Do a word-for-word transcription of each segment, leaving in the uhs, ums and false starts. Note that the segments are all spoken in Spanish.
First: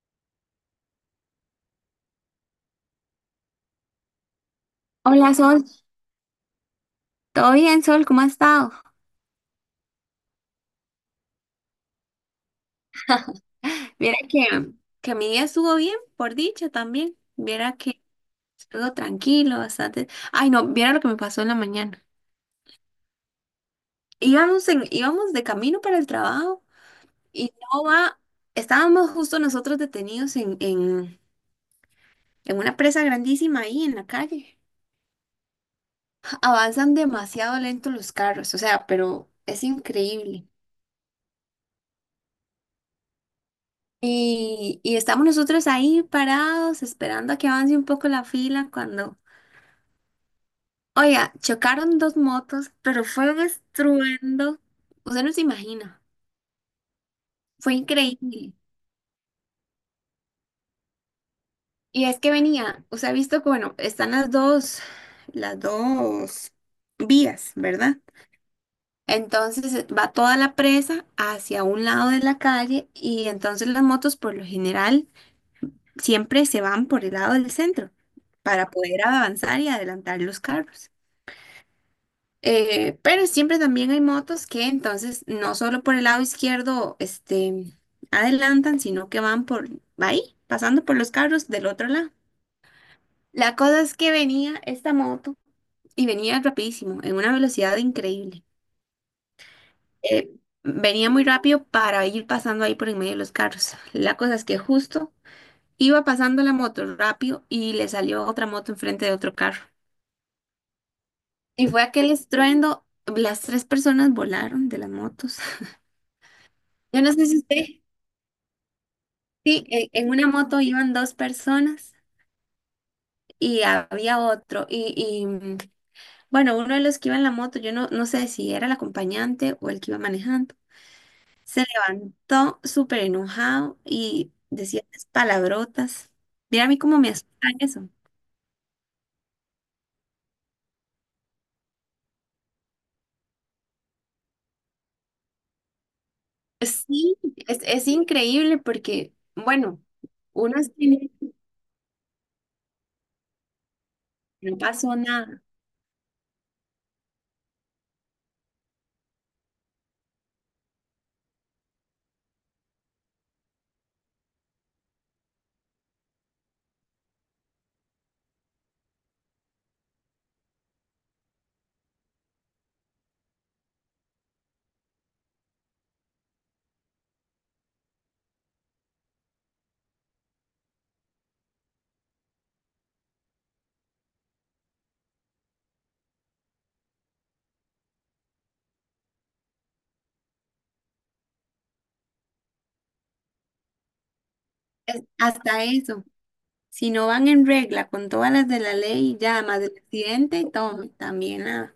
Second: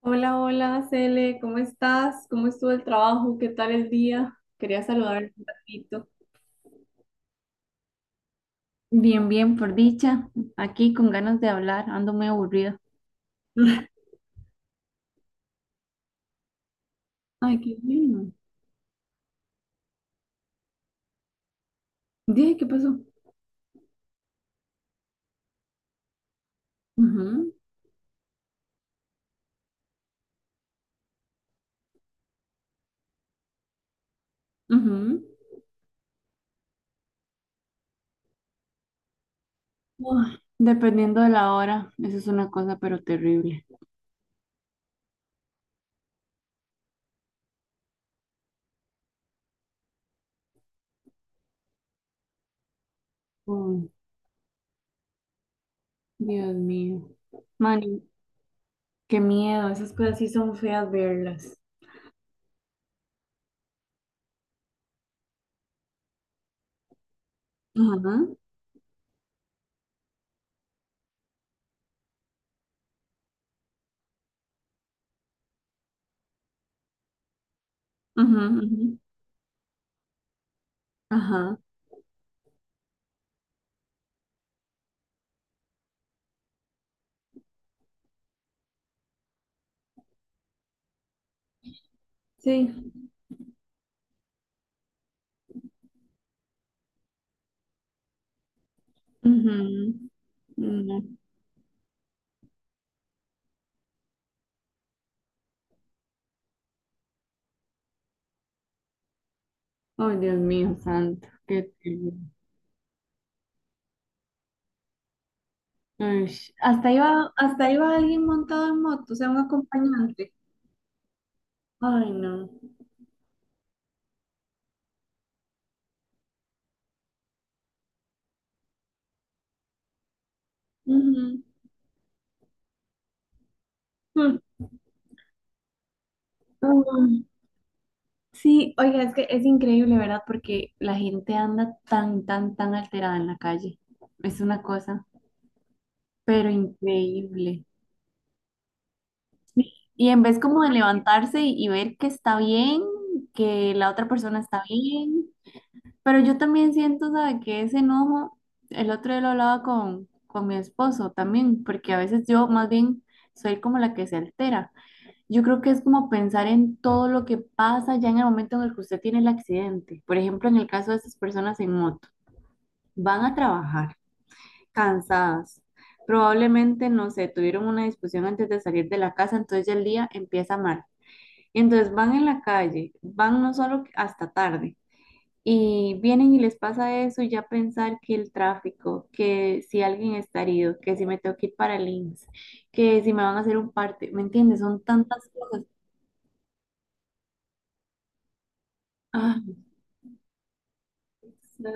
Hola, hola, Cele, ¿cómo estás? ¿Cómo estuvo el trabajo? ¿Qué tal el día? Quería saludarte Hola un Sol, ratito. ¿todo bien Sol? ¿Cómo has estado? Bien, bien, por dicha. Aquí con ganas de hablar, ando muy aburrida. Viera que, que mi día estuvo bien, por dicha también. Ay, qué Viera que bien. estuvo tranquilo, bastante. Ay, no, viera lo que me pasó en la mañana. Dije, ¿qué pasó? Íbamos, en, íbamos de camino para el trabajo y Ujú, no va, estábamos justo nosotros detenidos en, en, en una presa grandísima ahí en la calle. ujú. Avanzan demasiado lento los carros, o sea, pero es Ay, increíble. dependiendo de la hora, eso es una cosa pero terrible. Y, y estamos nosotros ahí parados esperando a que avance un poco la fila cuando... Oiga, chocaron dos motos, pero fue un Uy, estruendo. Usted no se imagina. Dios mío. Fue Mani, increíble. qué miedo, esas cosas sí son feas verlas. Y es que venía, usted ha visto que, bueno, están las dos, las dos vías, ¿verdad? Ajá, Entonces eh, va toda la presa hacia un lado de la calle y entonces las motos por lo general siempre se van por el lado del centro ajá, para ajá, poder avanzar y adelantar los carros. ajá. Eh, pero siempre también hay motos que entonces no solo por el lado izquierdo este, adelantan, sino que van por ahí, pasando por los carros del otro lado. Sí, La cosa es que venía esta moto y venía rapidísimo, en una velocidad increíble. ujú. Eh, Mm, no. Venía muy rápido para ir pasando ahí por en medio de los carros. La cosa es que justo iba pasando la moto rápido y le salió otra moto enfrente de otro carro. Ay, Dios mío, santo, qué Y fue aquel terrible. estruendo, las tres personas volaron de las motos. Ay, hasta Yo no sé iba, si usted... hasta iba alguien montado en moto, o sea, un Sí, en, en una acompañante. moto iban dos personas Ay, no. y había otro. Y, y, mm, bueno, uno de los que iba en la moto, yo no, no sé si era el acompañante o el que iba manejando, Ujú. se levantó súper enojado y Mm. decía esas palabrotas. Mira a mí cómo me Uy. asusta eso. Sí, oiga, es que es increíble, ¿verdad? Porque la gente anda tan, tan, tan alterada en la calle. Es una cosa, pero Sí, es, increíble. es increíble porque, bueno, Y en vez uno como de es que levantarse y, y ver que está bien, que la otra persona no está pasó bien. nada, Pero yo también siento, ¿sabe? Que ese enojo, el otro día lo hablaba con, con mi esposo también, porque a veces yo más bien soy como la que se altera. Yo creo que es como pensar en todo lo que pasa ya en el momento en el que usted tiene el accidente. Por ejemplo, en el caso de esas personas en moto, van a trabajar cansadas. Probablemente, no sé, tuvieron una discusión antes de salir de la casa, entonces ya el día empieza mal. Entonces van en la calle, van no solo hasta tarde y vienen y les pasa eso y ya pensar que el tráfico, que si alguien está herido, que si me tengo que ir para el I M S S, que si me van a hacer un parte, ¿me entiendes? Son es- tantas cosas. hasta eso. Si no van en regla con todas las de la ley, ya Ah, más del accidente y todo, también nada.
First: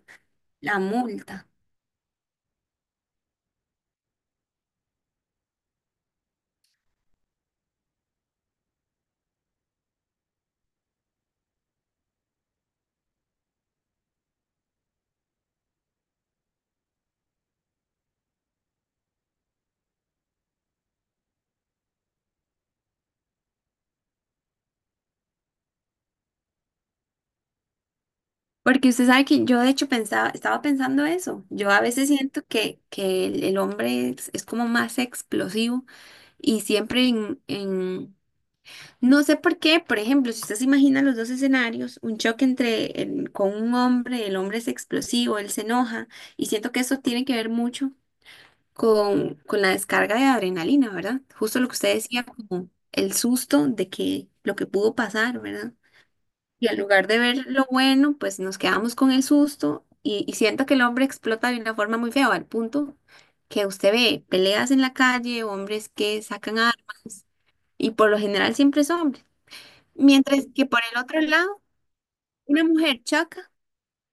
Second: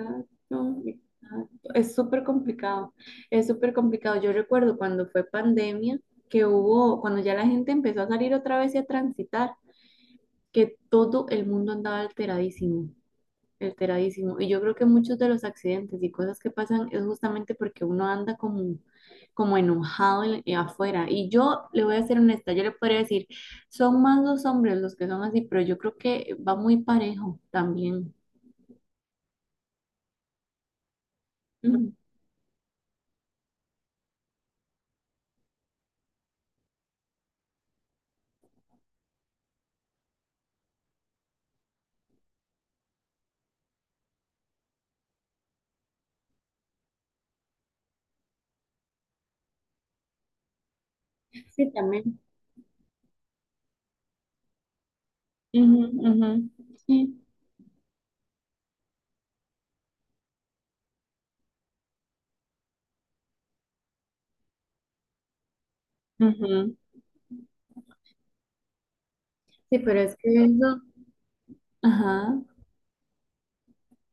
La multa. exacto. Es súper complicado, es súper complicado. Yo recuerdo cuando fue pandemia, que hubo, cuando ya la gente empezó a salir otra vez y a transitar, que todo el mundo andaba alteradísimo. Alteradísimo. Y yo creo que muchos de los accidentes y cosas que pasan es justamente porque uno anda como, como enojado en- eh, afuera. Y yo le voy a ser honesta, yo le podría decir, son más los hombres los que son así, pero yo creo que va muy parejo también. Porque usted sabe que yo de hecho pensaba, estaba pensando eso. Yo a Ujú. veces siento que, que el, el hombre es, es como más explosivo y siempre en, en- no sé por qué, por ejemplo, si usted se imagina los dos escenarios, un choque entre el- con un hombre, el hombre es explosivo, él se enoja y siento que eso tiene que ver mucho con, con la descarga de adrenalina, ¿verdad? Justo lo Sí, que usted también. decía, como el susto de que lo que pudo pasar, ¿verdad? Ujú, ujú. Y en Sí, lugar de ver lo bueno, pues nos quedamos con el susto y, y siento que el hombre explota de una forma muy fea, al punto que usted ve peleas en la calle, hombres que sacan ujú. armas y por lo general siempre es hombre. Sí, pero es que Mientras que por eso, el otro lado, ajá. una mujer choca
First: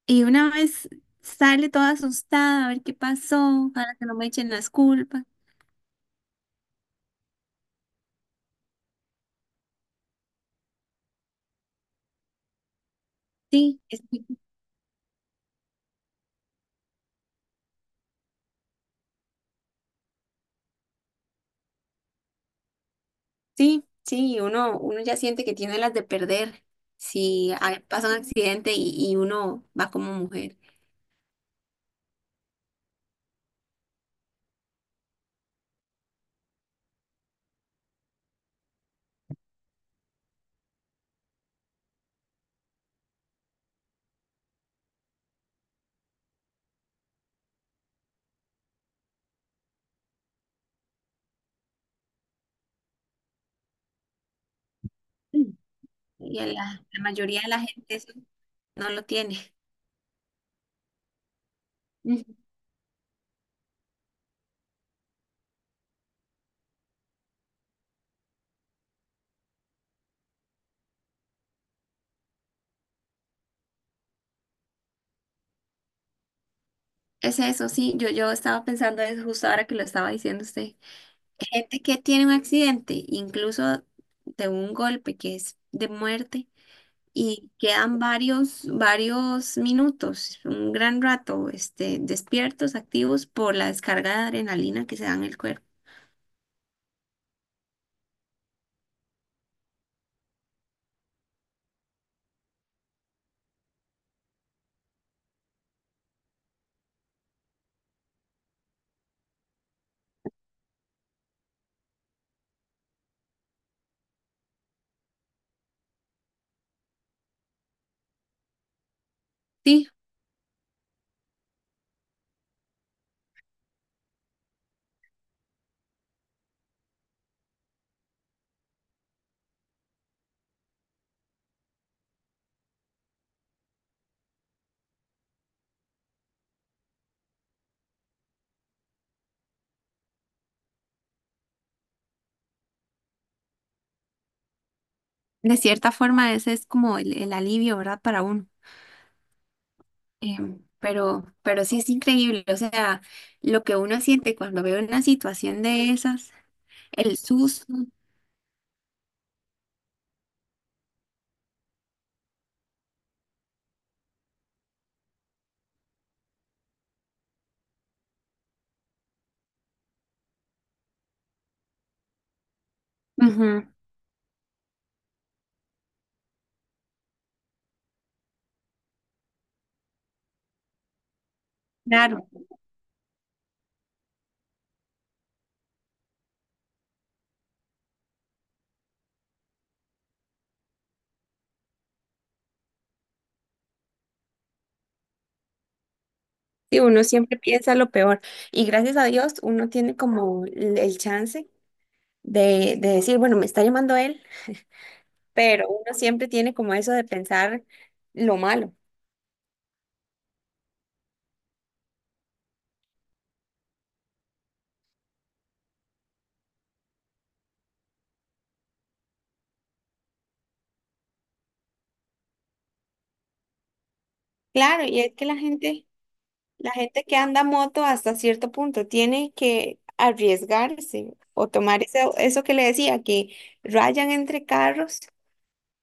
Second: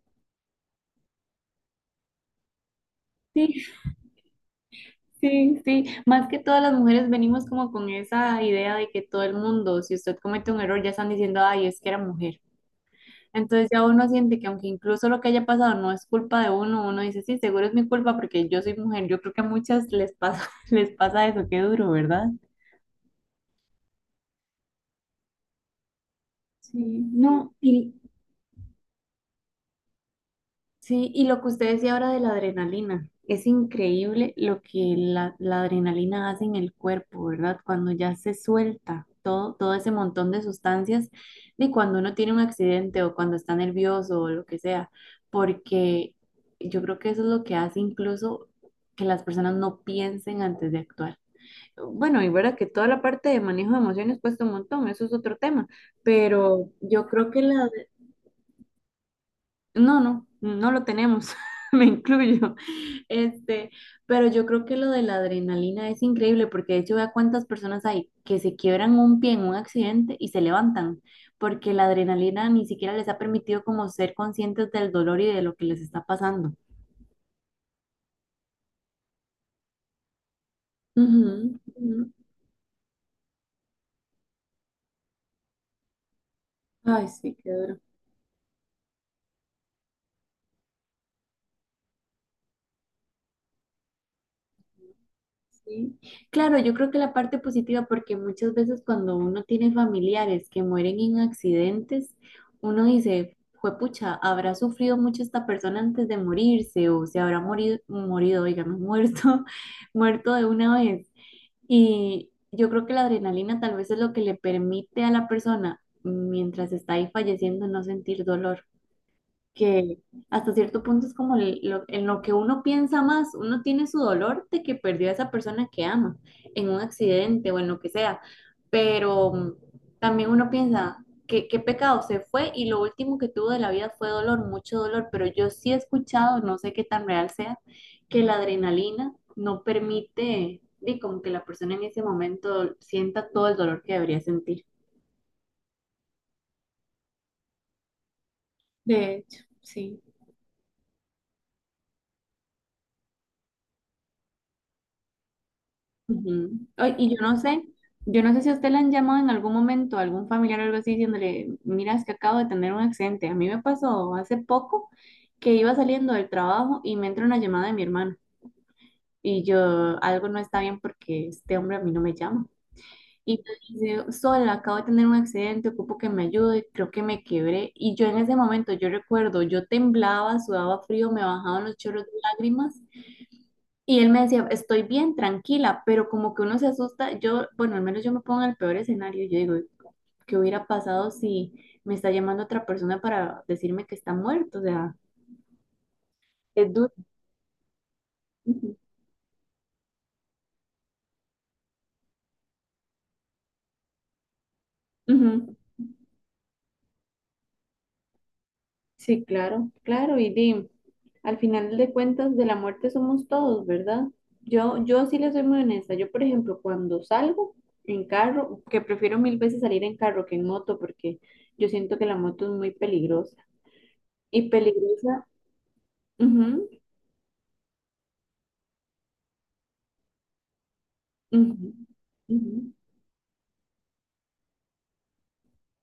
y una vez sale toda asustada a ver qué Sí, pasó, para que no me echen las culpas. sí, sí. Más que todas las mujeres venimos como con esa idea de que todo el mundo, si usted comete un error, ya están diciendo, ay, es que era mujer. Entonces Sí, ya es- uno siente que aunque incluso lo que haya pasado no es culpa de uno, uno dice, sí, seguro es mi culpa porque yo soy mujer. Yo creo que a muchas les pasa, les pasa eso, qué duro, ¿verdad? sí, sí, uno, uno ya siente que tiene las de perder Sí, si no, ah, y, pasa un accidente y, y uno va como mujer. sí, y lo que usted decía ahora de la adrenalina, es increíble lo que la, la adrenalina hace en el cuerpo, ¿verdad? Cuando ya se suelta todo, todo ese montón de sustancias, y cuando uno tiene un accidente o cuando está nervioso o lo que sea, porque yo creo que eso es lo que hace incluso que las personas no piensen antes de actuar. Bueno, y verdad que toda la parte de manejo de emociones cuesta un montón, eso es otro tema, Y a pero la, la yo creo que mayoría de la la, gente eso no lo tiene. no, no, no lo tenemos, me Ujú. incluyo. Este, pero yo creo que lo de la adrenalina es increíble porque de hecho vea cuántas personas hay que se quiebran un pie en un accidente y se levantan porque la adrenalina ni siquiera les ha permitido como ser conscientes del dolor y de lo que les está pasando. Es eso, sí, yo, yo estaba pensando eso justo ahora que lo estaba diciendo usted. Ujú, Gente que ujú. tiene un accidente, incluso de un golpe que es de muerte, Ay, sí, y qué duro. quedan varios, varios minutos, un gran rato, este, despiertos, activos por la descarga de adrenalina que se da en el cuerpo. Sí. Claro, yo creo que la parte positiva, porque muchas veces cuando uno tiene familiares que mueren en accidentes, uno dice, juepucha, habrá sufrido mucho esta persona antes de morirse, o se habrá morido, morido, digamos, muerto, muerto de una vez. Y yo creo que la adrenalina tal vez es lo que le permite a la persona, mientras está ahí falleciendo, no sentir dolor Sí, que hasta cierto punto es como el- lo- en lo que uno piensa más, uno tiene su dolor de que perdió a esa persona que ama en un accidente o en lo que sea, pero mm, también uno piensa que qué pecado se fue y lo último que tuvo de la vida fue dolor, mucho dolor, pero yo sí he escuchado, no sé qué tan real sea, que la adrenalina no permite, y como que la persona en ese momento sienta todo el dolor que debería sentir. de cierta forma ese es como el, el alivio, ¿verdad? Para uno. De hecho, sí. Em, pero, pero sí es increíble, o sea, lo que uno siente cuando ve una situación de esas, Ujú. Ay, y yo el no sé, susto. yo no sé si a usted le han llamado en algún momento, algún familiar o algo así, diciéndole, mira, es que acabo de tener un accidente. A mí me pasó hace poco que iba saliendo del trabajo y me entra una llamada de mi hermano. Y yo, algo no está bien porque este hombre a mí no me llama. Y me Ujú, dice, Sol, acabo de tener un accidente, ocupo que me ayude, creo que me quebré. Y yo en ese momento, yo recuerdo, yo temblaba, sudaba frío, me bajaban los chorros de claro. lágrimas y él me decía, estoy bien, tranquila, pero como que uno se asusta, yo, bueno, al menos yo me pongo en el peor escenario, yo digo, ¿qué hubiera pasado si me está llamando otra persona para decirme que está muerto? O sea, es Sí, duro. uno siempre piensa lo peor y Ujú, gracias a Dios uno tiene como el el chance de, de decir, bueno, me está llamando él, ujú. pero uno siempre tiene como eso de pensar lo malo. Sí, claro, claro, y di, al final de cuentas de la muerte somos todos, ¿verdad? Yo, yo sí le soy muy honesta, yo por ejemplo, cuando salgo en carro, que prefiero mil veces salir en carro que en moto, porque yo siento que la moto es muy peligrosa. Y Claro, y es que peligrosa, la gente ujú, la gente que anda moto hasta cierto punto tiene que arriesgarse o ujú, tomar ese eso que ujú. le decía, que rayan entre carros,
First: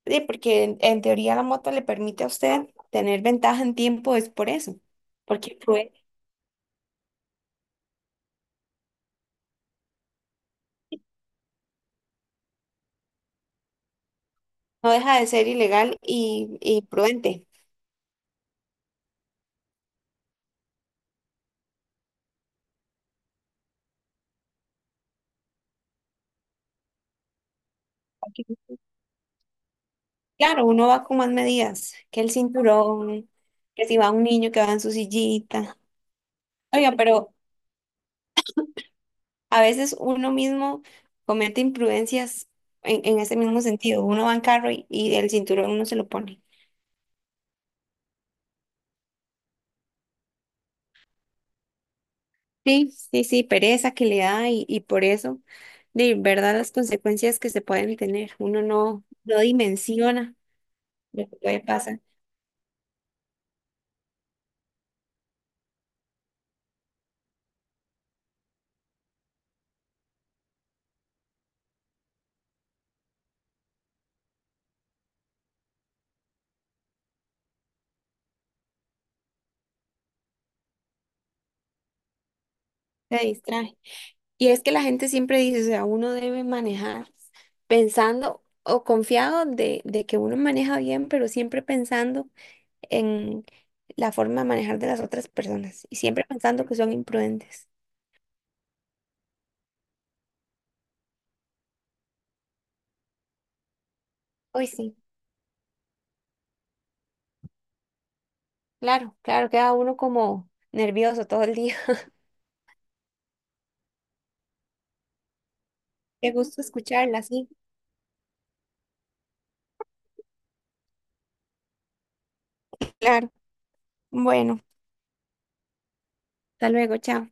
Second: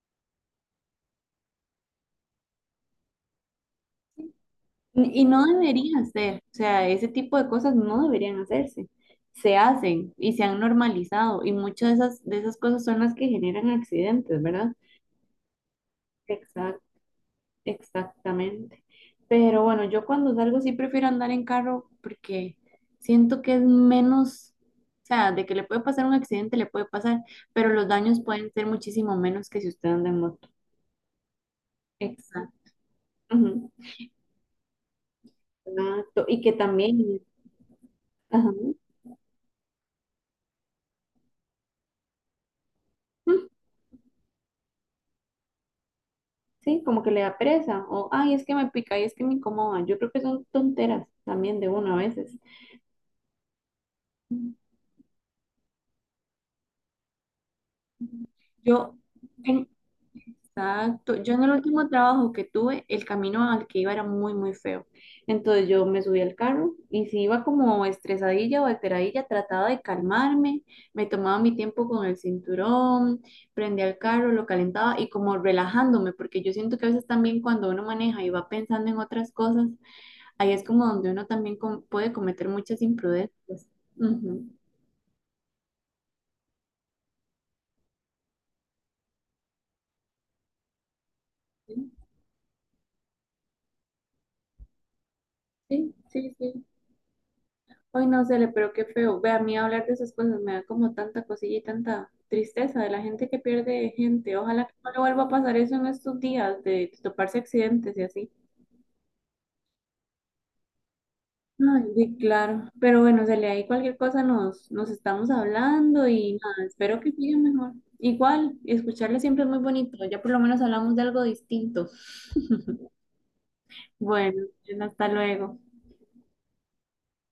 sí, porque en, en teoría la moto le permite a usted tener ventaja en tiempo, es por eso, Y no porque prue- debería ser, o sea, ese tipo de cosas no deberían hacerse. Se hacen y se han normalizado y muchas de esas, de esas cosas son las que generan accidentes, ¿verdad? no deja de ser ilegal y, Exact, y prudente. exactamente. Pero bueno, yo cuando salgo sí prefiero andar en carro porque siento que es menos, o sea, de que le puede pasar un accidente, le puede pasar, pero los daños Aquí, pueden ser muchísimo menos que si usted anda en moto. claro, uno va con más medidas, que el Exacto. cinturón, Ujú, que si va un niño que va en su sillita. exacto. Y que Oiga, también... pero Ajá. a veces uno mismo comete imprudencias en, en ese mismo sentido. Uno va en carro y, y el cinturón uno se lo pone. Sí, como que le da pereza, o ay, es que me pica, y es que me incomoda. Yo creo que son tonteras también de uno a veces. Sí, sí, sí, pereza que le da y, y por eso, de verdad, las consecuencias que se pueden tener. Uno Yo, no, no en- dimensiona exacto, lo yo que en el puede último pasar, trabajo que tuve, el camino al que iba era muy, muy feo. Entonces yo me subí al carro y si iba como estresadilla o alteradilla, trataba de calmarme, me tomaba mi tiempo con el cinturón, prendía el carro, lo calentaba y como relajándome, porque yo siento que a veces también cuando uno maneja y va pensando en otras cosas, ahí es como donde uno también com- puede cometer muchas se imprudencias. distrae. Ujú. Y es que la gente siempre dice, o sea, uno debe manejar pensando o confiado de, de que uno maneja bien, pero siempre Sí, pensando en la forma de manejar de las otras personas sí, y siempre sí. pensando Sí. que son imprudentes. Ay no, Cele, pero qué feo. Ve, a mí hablar de esas cosas me da como tanta cosilla y tanta tristeza de la gente que pierde gente. Ojalá Hoy que no sí, le vuelva a pasar eso en estos días de toparse accidentes y así. claro, claro, queda uno como nervioso todo el día. Ay, sí, claro. Pero bueno, Cele, ahí cualquier cosa nos, nos estamos hablando Qué y gusto nada, espero que escucharla, siga sí, mejor. Igual, escucharle siempre es muy bonito. Ya por lo menos hablamos de algo distinto. claro. Bueno, Bueno, hasta luego. hasta luego, chao.